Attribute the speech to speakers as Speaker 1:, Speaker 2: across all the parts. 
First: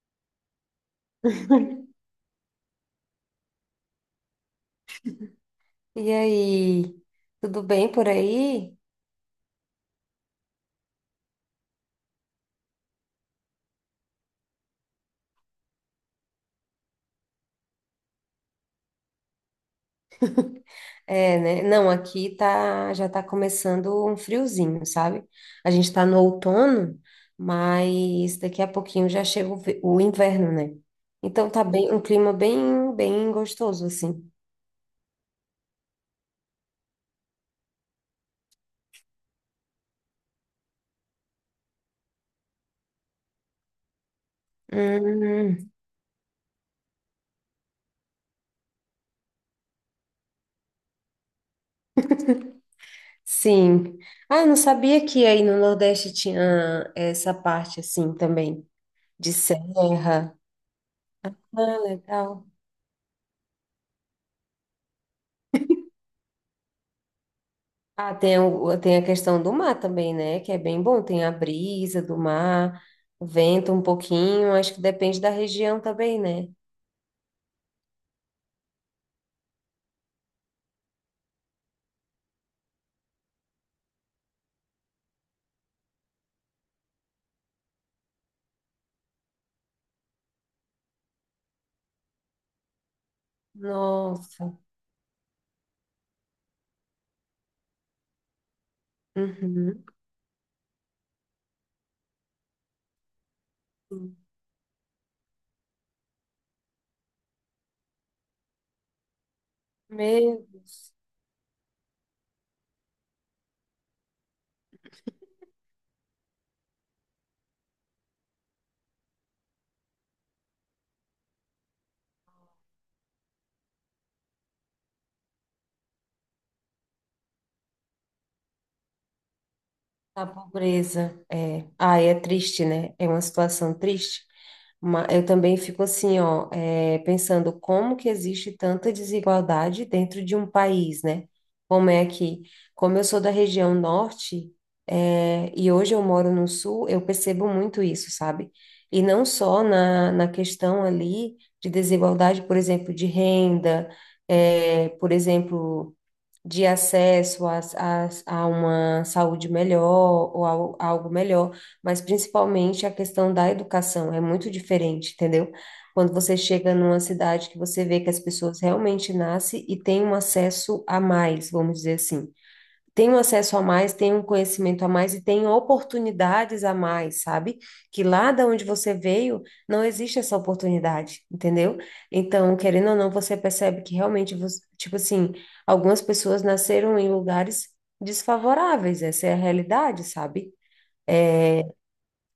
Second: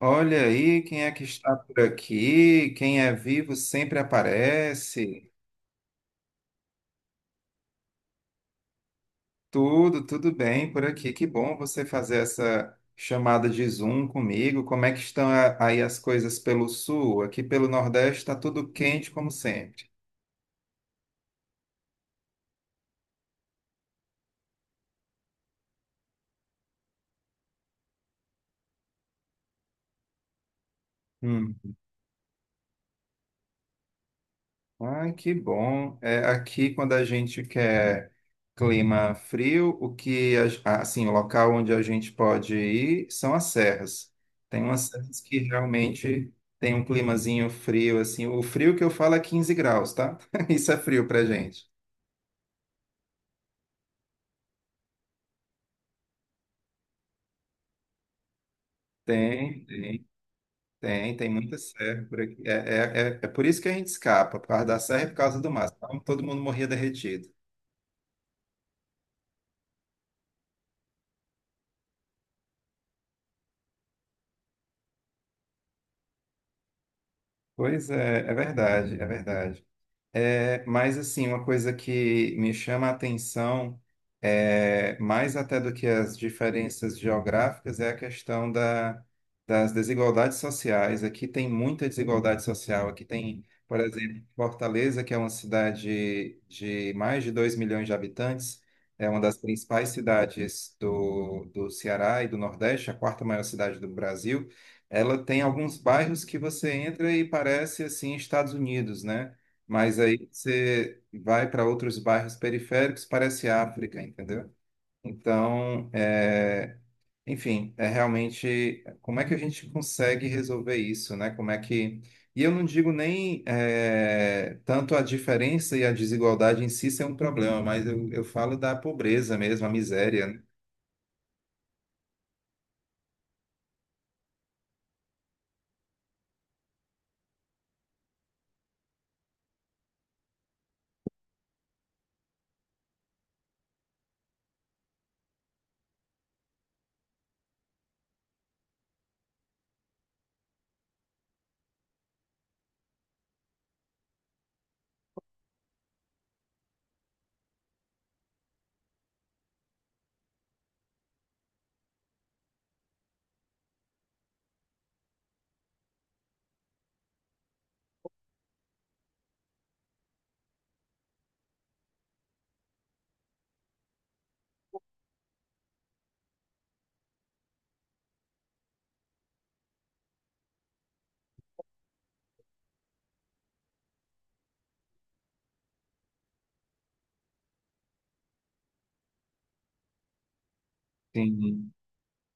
Speaker 1: Olha aí quem é que está por aqui, quem é vivo sempre aparece.
Speaker 2: E aí, tudo bem por aí?
Speaker 1: Tudo, tudo bem por aqui. Que bom você fazer essa chamada de Zoom comigo. Como é que estão aí as coisas pelo sul? Aqui pelo Nordeste está tudo quente como sempre.
Speaker 2: É, né? Não, aqui tá, já tá começando um friozinho, sabe? A gente tá no outono, mas daqui a pouquinho já chega o inverno, né? Então tá
Speaker 1: Hum.
Speaker 2: bem, um clima bem, bem gostoso, assim.
Speaker 1: Ai, que bom. É, aqui, quando a gente quer clima frio, o que, assim, o local onde a gente pode ir são as serras. Tem umas serras que
Speaker 2: Hum,
Speaker 1: realmente tem um climazinho frio, assim. O frio que eu falo é 15 graus, tá? Isso é frio pra gente.
Speaker 2: sim. Ah, eu não sabia que aí no Nordeste tinha essa parte, assim, também, de
Speaker 1: Tem, tem,
Speaker 2: serra.
Speaker 1: tem muita
Speaker 2: Ah,
Speaker 1: serra por
Speaker 2: legal.
Speaker 1: aqui. É por isso que a gente escapa, por causa da serra e por causa do mar. Senão todo mundo morria derretido.
Speaker 2: Ah, tem, tem a questão do mar também, né? Que é bem bom. Tem a brisa do mar, vento um pouquinho. Acho que depende da região também, né?
Speaker 1: Pois é, é verdade, é verdade. É, mas assim, uma coisa que me chama a atenção, mais até do que as diferenças geográficas, é a questão das desigualdades sociais. Aqui tem muita desigualdade social. Aqui tem, por exemplo,
Speaker 2: Nossa.
Speaker 1: Fortaleza, que é uma cidade de mais de 2 milhões de habitantes, é uma das
Speaker 2: Uhum.
Speaker 1: principais cidades do Ceará e do Nordeste, a quarta maior cidade do Brasil. Ela tem alguns bairros que você entra e parece assim Estados Unidos, né? Mas aí
Speaker 2: Meu Deus.
Speaker 1: você vai para outros bairros periféricos, parece África, entendeu? Então, enfim, é realmente como é que a gente consegue resolver isso, né? Como é que. E eu não digo nem tanto a diferença e a desigualdade em si ser um problema, mas eu falo da pobreza mesmo, a
Speaker 2: A
Speaker 1: miséria, né?
Speaker 2: pobreza. É. Ah, é triste, né? É uma situação triste. Eu também fico assim, ó, pensando como que existe tanta desigualdade dentro de um país, né? Como é que, como eu sou da região norte, e hoje eu moro no sul, eu percebo muito isso, sabe? E não só na questão ali de desigualdade, por exemplo, de renda, por exemplo de acesso a uma saúde melhor ou a algo melhor, mas principalmente a questão da educação é muito diferente, entendeu? Quando você chega numa cidade que você vê que as pessoas realmente nascem e têm um acesso a mais, vamos dizer assim tenho acesso a mais, tenho um conhecimento a mais e tenho oportunidades a mais, sabe? Que lá da onde você veio não existe essa oportunidade, entendeu? Então, querendo ou não, você percebe que realmente, tipo assim, algumas pessoas nasceram em lugares desfavoráveis, essa é a realidade, sabe?
Speaker 1: Sim.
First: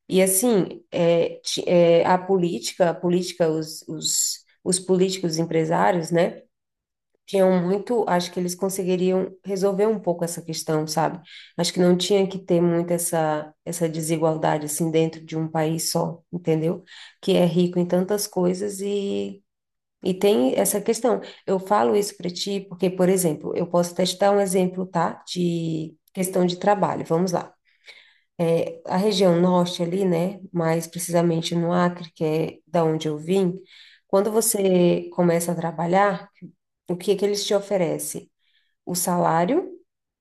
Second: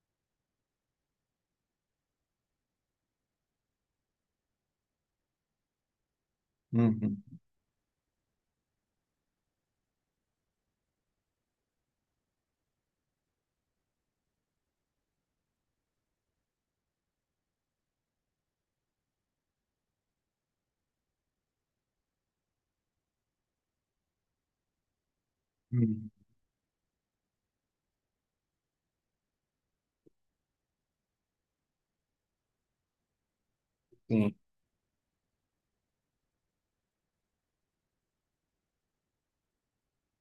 Speaker 2: E assim, a política, os políticos empresários, né?
Speaker 1: Uhum.
Speaker 2: Tinham muito, acho que eles conseguiriam resolver um pouco essa questão, sabe? Acho que não tinha que ter muito essa desigualdade assim dentro de um país só, entendeu? Que é rico em tantas coisas e tem essa questão. Eu falo isso para ti porque, por exemplo, eu posso até te dar um exemplo, tá? De
Speaker 1: Uhum.
Speaker 2: questão de trabalho. Vamos lá. A região norte ali, né, mais precisamente no Acre, que é da onde eu vim, quando
Speaker 1: Sim.
Speaker 2: você começa a trabalhar, o que que eles te oferecem? O salário,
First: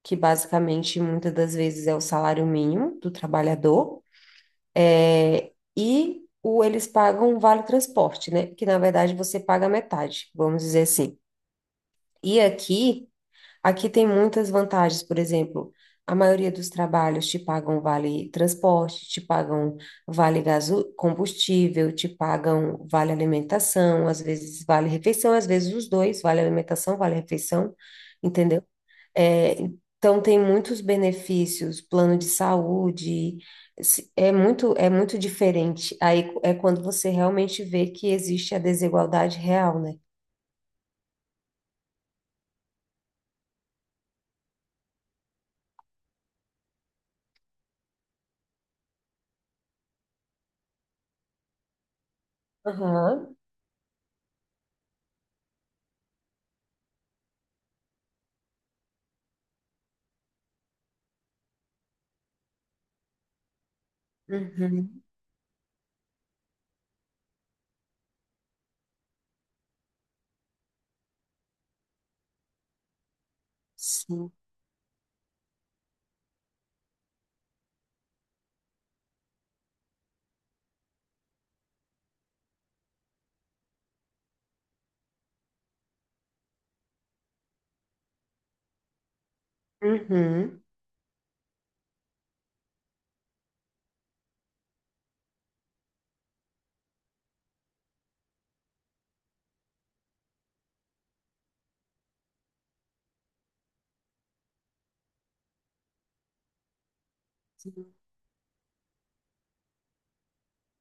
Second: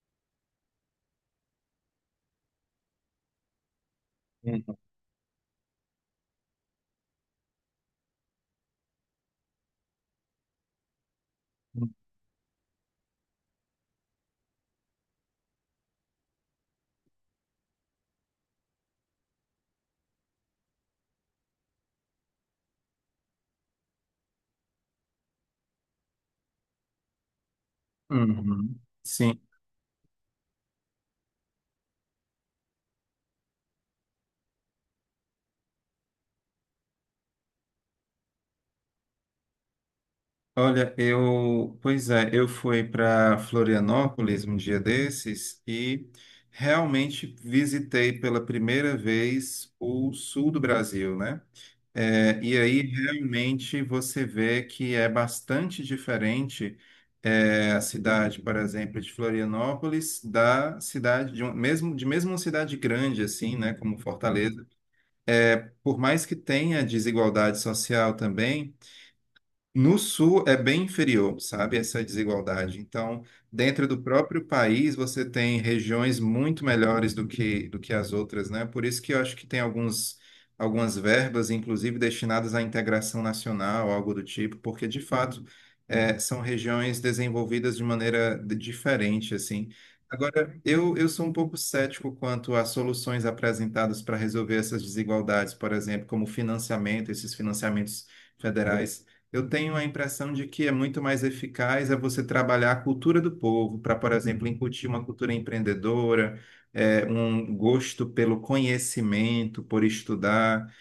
Speaker 2: que basicamente muitas das vezes é o salário mínimo do trabalhador,
Speaker 1: Uhum.
Speaker 2: é e o eles pagam o vale transporte, né? Que na verdade você paga metade, vamos dizer assim. E aqui, aqui tem muitas vantagens, por exemplo, a maioria dos trabalhos te pagam vale transporte, te pagam vale gaso combustível, te pagam vale alimentação, às vezes vale refeição, às vezes os dois, vale alimentação, vale refeição, entendeu?
Speaker 1: Uhum. Sim.
Speaker 2: É, então tem muitos benefícios, plano de saúde, é muito diferente. Aí é quando você realmente vê que existe a desigualdade real, né?
Speaker 1: Olha, pois é, eu fui para Florianópolis um dia desses e realmente visitei pela primeira vez o sul do Brasil, né? É, e aí
Speaker 2: Aham.
Speaker 1: realmente você vê que é bastante diferente a cidade, por exemplo, de Florianópolis da cidade mesmo de mesmo uma cidade grande assim, né, como Fortaleza.
Speaker 2: Uhum.
Speaker 1: Por mais que tenha desigualdade social também no sul é bem inferior, sabe, essa desigualdade. Então, dentro do
Speaker 2: Sim.
Speaker 1: próprio país, você tem regiões muito melhores do que as outras, né? Por isso que eu acho que tem algumas verbas, inclusive, destinadas à integração nacional, algo do tipo, porque, de fato, são regiões desenvolvidas de maneira diferente, assim. Agora,
Speaker 2: Uhum.
Speaker 1: eu sou um pouco cético quanto às soluções apresentadas para resolver essas desigualdades, por exemplo, como financiamento, esses financiamentos federais. Eu tenho a impressão de que é muito mais eficaz é você trabalhar a cultura do povo, para, por exemplo, incutir uma cultura empreendedora, um
Speaker 2: Sim.
Speaker 1: gosto pelo conhecimento, por estudar,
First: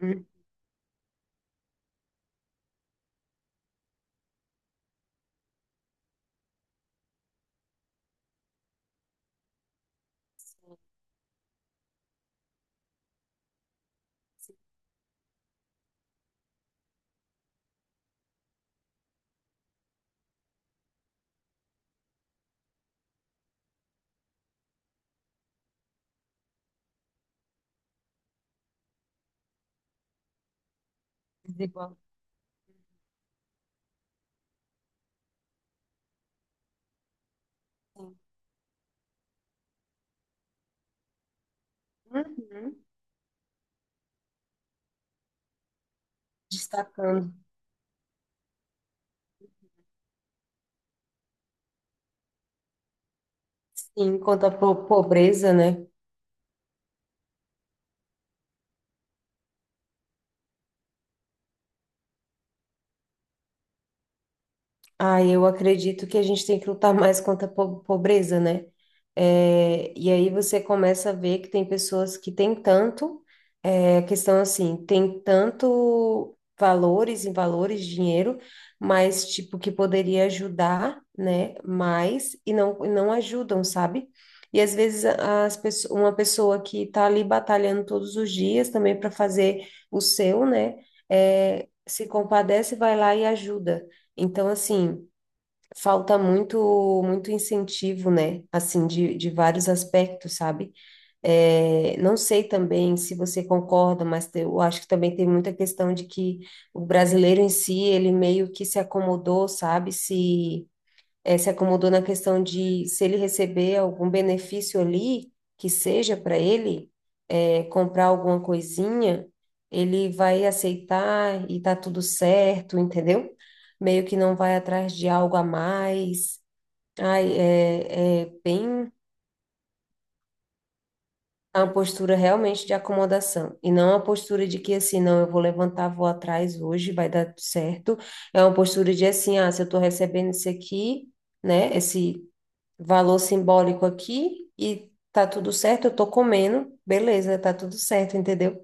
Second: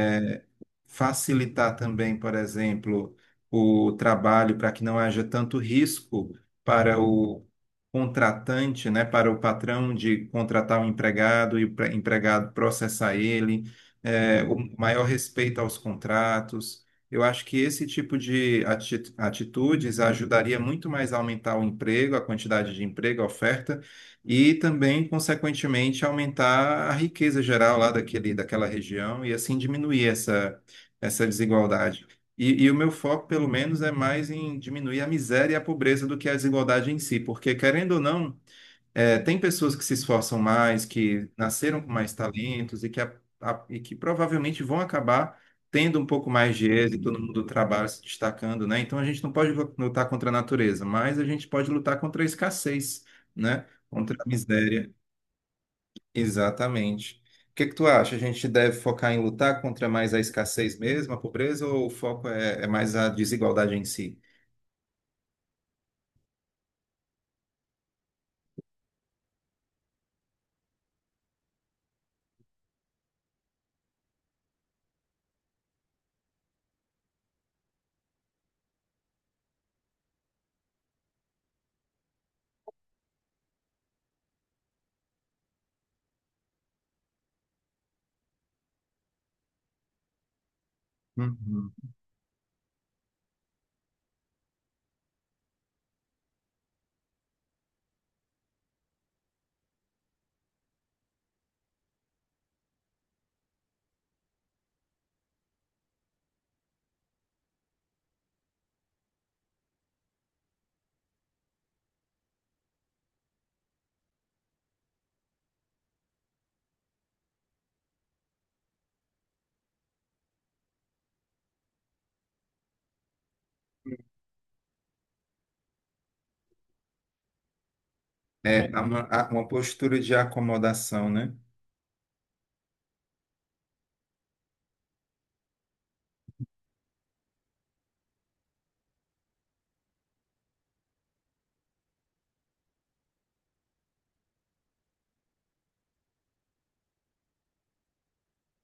Speaker 2: Uhum.
Speaker 1: facilitar também, por exemplo, o trabalho para que não haja tanto risco para o contratante, né, para o patrão de contratar um empregado e o empregado processar ele, o maior respeito aos contratos. Eu acho que esse tipo de atitudes ajudaria muito mais a aumentar o emprego, a quantidade de emprego, a oferta, e também, consequentemente, aumentar a riqueza geral lá daquela região e assim diminuir essa
Speaker 2: Desigual.
Speaker 1: desigualdade. E o meu foco, pelo menos, é mais em diminuir a miséria e a pobreza do que a desigualdade em si, porque, querendo ou
Speaker 2: Sim.
Speaker 1: não, tem pessoas que se esforçam mais, que nasceram com mais
Speaker 2: Uhum.
Speaker 1: talentos e que provavelmente vão acabar tendo um pouco mais de êxito no mundo
Speaker 2: Destacando.
Speaker 1: do trabalho, se destacando, né? Então a gente não pode lutar contra a natureza, mas a gente pode lutar contra a escassez, né? Contra
Speaker 2: Sim,
Speaker 1: a
Speaker 2: quanto à
Speaker 1: miséria.
Speaker 2: pobreza, né?
Speaker 1: Exatamente. O que que tu acha? A gente deve focar em lutar contra mais a escassez mesmo, a pobreza, ou o foco é mais a desigualdade em si?
Speaker 2: Ah, eu acredito que a gente tem que lutar mais contra a pobreza, né? É, e aí você começa a ver que tem pessoas que têm tanto, é, a questão assim, tem tanto valores e valores, dinheiro, mas tipo, que poderia ajudar, né? Mais e não ajudam, sabe? E às vezes uma pessoa que tá ali batalhando todos os dias também para fazer o seu, né? É,
Speaker 1: Uhum.
Speaker 2: se compadece, vai lá e ajuda. Então, assim, falta muito muito incentivo, né? Assim, de vários aspectos, sabe? É, não sei também se você concorda, mas eu acho que também tem muita questão de que o brasileiro em si, ele meio que se acomodou, sabe? Se acomodou na questão de se ele receber algum benefício ali, que seja para ele, comprar alguma coisinha, ele vai aceitar e tá tudo certo, entendeu? Meio que não vai atrás de algo a mais. Ai, é, é
Speaker 1: É É,
Speaker 2: bem
Speaker 1: a- a- uma postura de acomodação, né?
Speaker 2: uma postura realmente de acomodação. E não uma postura de que assim, não, eu vou levantar, vou atrás hoje, vai dar tudo certo. É uma postura de assim, ah, se eu tô recebendo isso aqui, né? Esse valor simbólico aqui e tá tudo certo, eu tô comendo, beleza, tá tudo certo, entendeu?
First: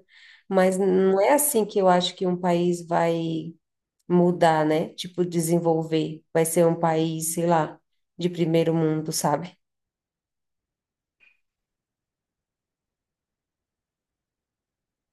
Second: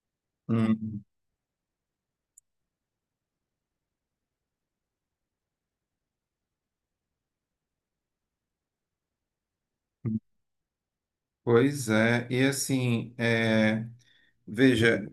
Speaker 2: Mas
Speaker 1: Hum.
Speaker 2: não é assim que eu acho que um país vai mudar, né? Tipo, desenvolver, vai ser um país, sei lá, de primeiro mundo, sabe?
Speaker 1: Pois é, e assim, veja,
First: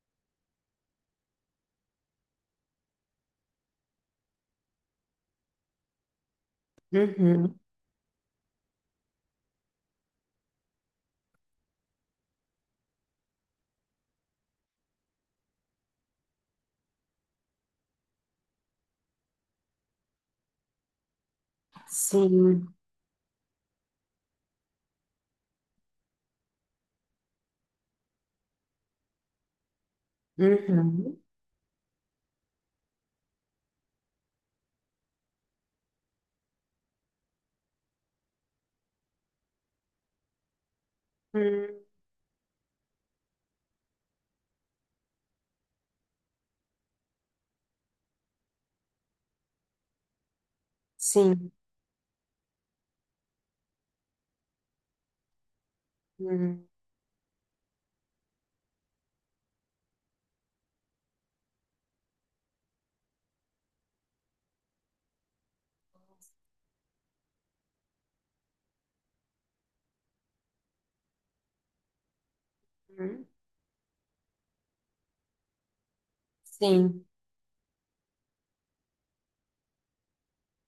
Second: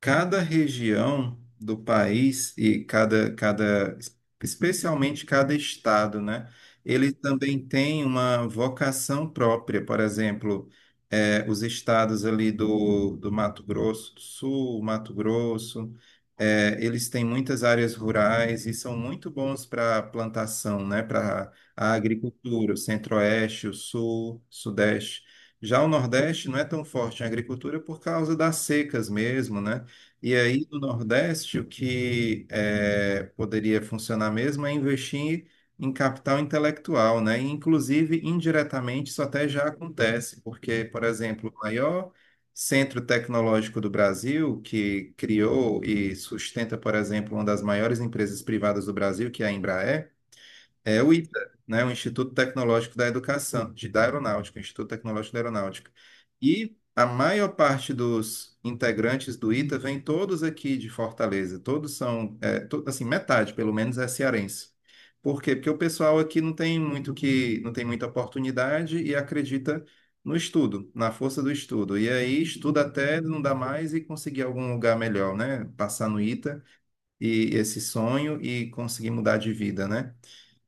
Speaker 1: cada região do país e cada, especialmente cada estado, né? Ele também
Speaker 2: Uhum.
Speaker 1: tem uma vocação própria. Por exemplo, os estados ali do Mato Grosso do Sul, Mato Grosso, eles têm muitas áreas rurais e são muito bons para plantação, né? Para a agricultura,
Speaker 2: Sim.
Speaker 1: o Centro-Oeste, o Sul, Sudeste. Já o Nordeste não é tão forte em agricultura por causa das secas mesmo, né? E aí, no
Speaker 2: Uhum.
Speaker 1: Nordeste, o que poderia funcionar mesmo é investir em capital intelectual, né? E, inclusive, indiretamente, isso até já acontece, porque, por exemplo, o
Speaker 2: Hum.
Speaker 1: maior centro tecnológico do Brasil, que criou e sustenta, por exemplo, uma das maiores empresas privadas do Brasil, que é a Embraer, é o ITA,
Speaker 2: Sim.
Speaker 1: né? O Instituto Tecnológico da Educação, de, da Aeronáutica, o Instituto Tecnológico da Aeronáutica.
Speaker 2: Uhum.
Speaker 1: E a maior parte dos integrantes do ITA vem todos aqui de Fortaleza, todos são, assim, metade pelo menos é cearense. Por quê? Porque o pessoal aqui não tem muita oportunidade e acredita no estudo, na força do estudo. E aí estuda até não dá mais e conseguir algum lugar melhor, né? Passar no ITA
Speaker 2: Sim.
Speaker 1: e esse sonho e conseguir mudar de vida, né?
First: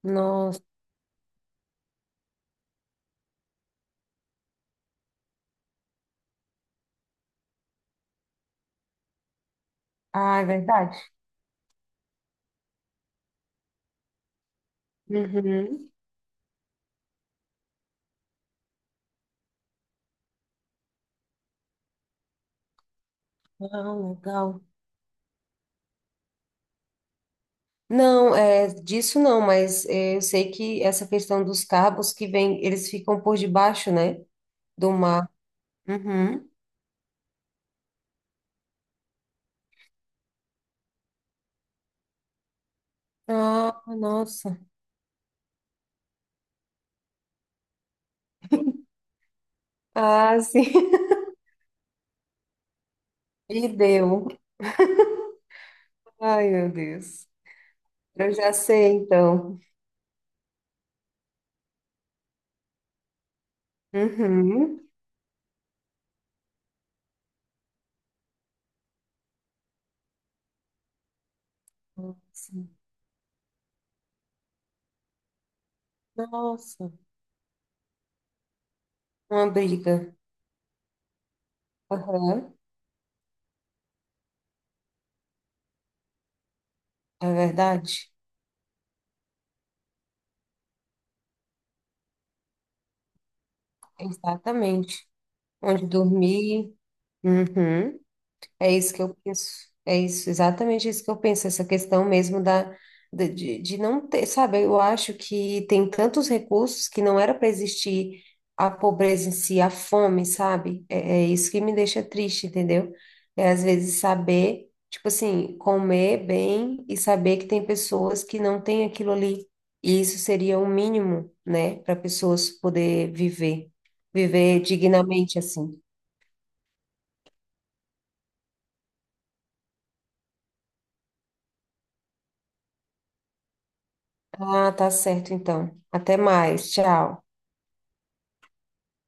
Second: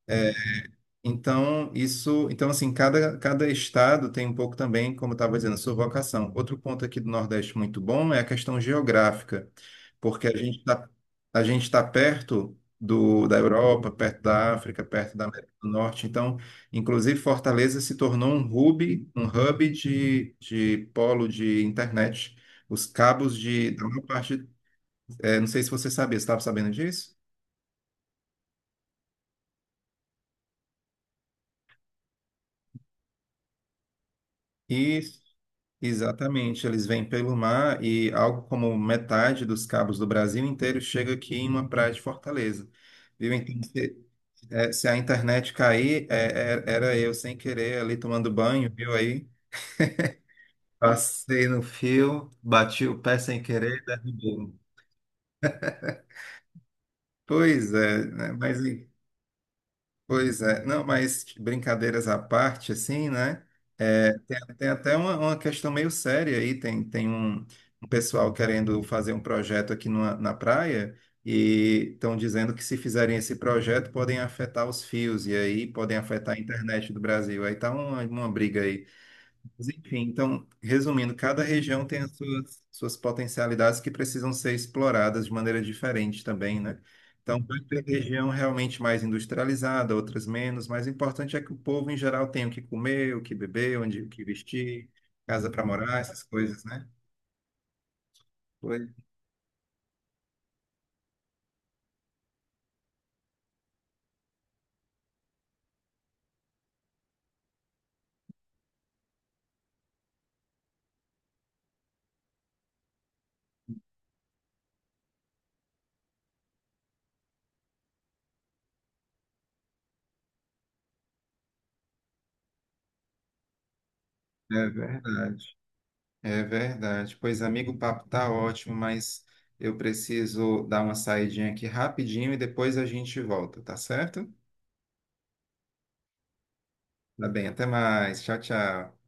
Speaker 2: Nossa.
Speaker 1: Então, então assim, cada estado tem um pouco também, como eu estava dizendo, a sua vocação. Outro ponto aqui do Nordeste muito bom é a questão geográfica, porque
Speaker 2: Ah, é verdade.
Speaker 1: a gente está perto da Europa, perto da África, perto da América do
Speaker 2: Uhum.
Speaker 1: Norte. Então, inclusive, Fortaleza se tornou um hub de polo de internet. Os cabos da
Speaker 2: Ah,
Speaker 1: maior parte,
Speaker 2: legal.
Speaker 1: não sei se você sabia, você estava sabendo disso?
Speaker 2: Não, é, disso não, mas é, eu sei que essa questão dos cabos que vem, eles ficam por debaixo, né, do
Speaker 1: Isso,
Speaker 2: mar. Uhum.
Speaker 1: exatamente. Eles vêm pelo mar e algo como metade dos cabos do Brasil inteiro chega aqui em uma praia de Fortaleza. Viu? Então,
Speaker 2: Ah,
Speaker 1: se,
Speaker 2: nossa.
Speaker 1: é, se a internet cair, era eu sem querer ali tomando banho, viu aí?
Speaker 2: Ah, sim.
Speaker 1: Passei no fio, bati o pé sem
Speaker 2: E
Speaker 1: querer,
Speaker 2: deu.
Speaker 1: derrubei.
Speaker 2: Ai, meu Deus.
Speaker 1: Pois é, né?
Speaker 2: Eu já
Speaker 1: Mas
Speaker 2: sei, então.
Speaker 1: Pois é, não, mas brincadeiras à parte, assim, né? É, tem
Speaker 2: Uhum.
Speaker 1: até uma questão meio séria aí. Tem um pessoal querendo fazer um projeto aqui na praia e estão dizendo
Speaker 2: Nossa.
Speaker 1: que se fizerem esse projeto podem afetar os fios e aí podem afetar a
Speaker 2: Nossa.
Speaker 1: internet do Brasil. Aí tá uma briga aí.
Speaker 2: Uma
Speaker 1: Mas, enfim,
Speaker 2: briga.
Speaker 1: então, resumindo, cada região tem as
Speaker 2: Aham.
Speaker 1: suas potencialidades que precisam ser exploradas de maneira diferente também, né?
Speaker 2: É
Speaker 1: Então, vai ter
Speaker 2: verdade?
Speaker 1: região realmente mais industrializada, outras menos, mas o importante é que o povo, em geral, tenha o que comer, o que beber, onde, o que vestir,
Speaker 2: Exatamente.
Speaker 1: casa para
Speaker 2: Onde
Speaker 1: morar, essas coisas,
Speaker 2: dormir.
Speaker 1: né?
Speaker 2: Uhum. É
Speaker 1: Pois
Speaker 2: isso que eu penso. É isso, exatamente isso que eu penso, essa questão mesmo de não ter, sabe? Eu acho que tem tantos recursos que não era para existir a pobreza em si, a fome, sabe? É, é isso que me deixa triste, entendeu? É às vezes saber, tipo assim, comer bem e saber que tem pessoas que não têm aquilo ali. E isso seria o mínimo, né, para pessoas poder viver, viver
Speaker 1: é
Speaker 2: dignamente
Speaker 1: verdade.
Speaker 2: assim.
Speaker 1: É verdade. Pois, amigo, o papo tá ótimo, mas eu preciso dar uma saidinha aqui rapidinho e depois a gente volta, tá certo?
Speaker 2: Ah, tá certo, então. Até mais. Tchau.
Speaker 1: Tá bem, até mais. Tchau, tchau.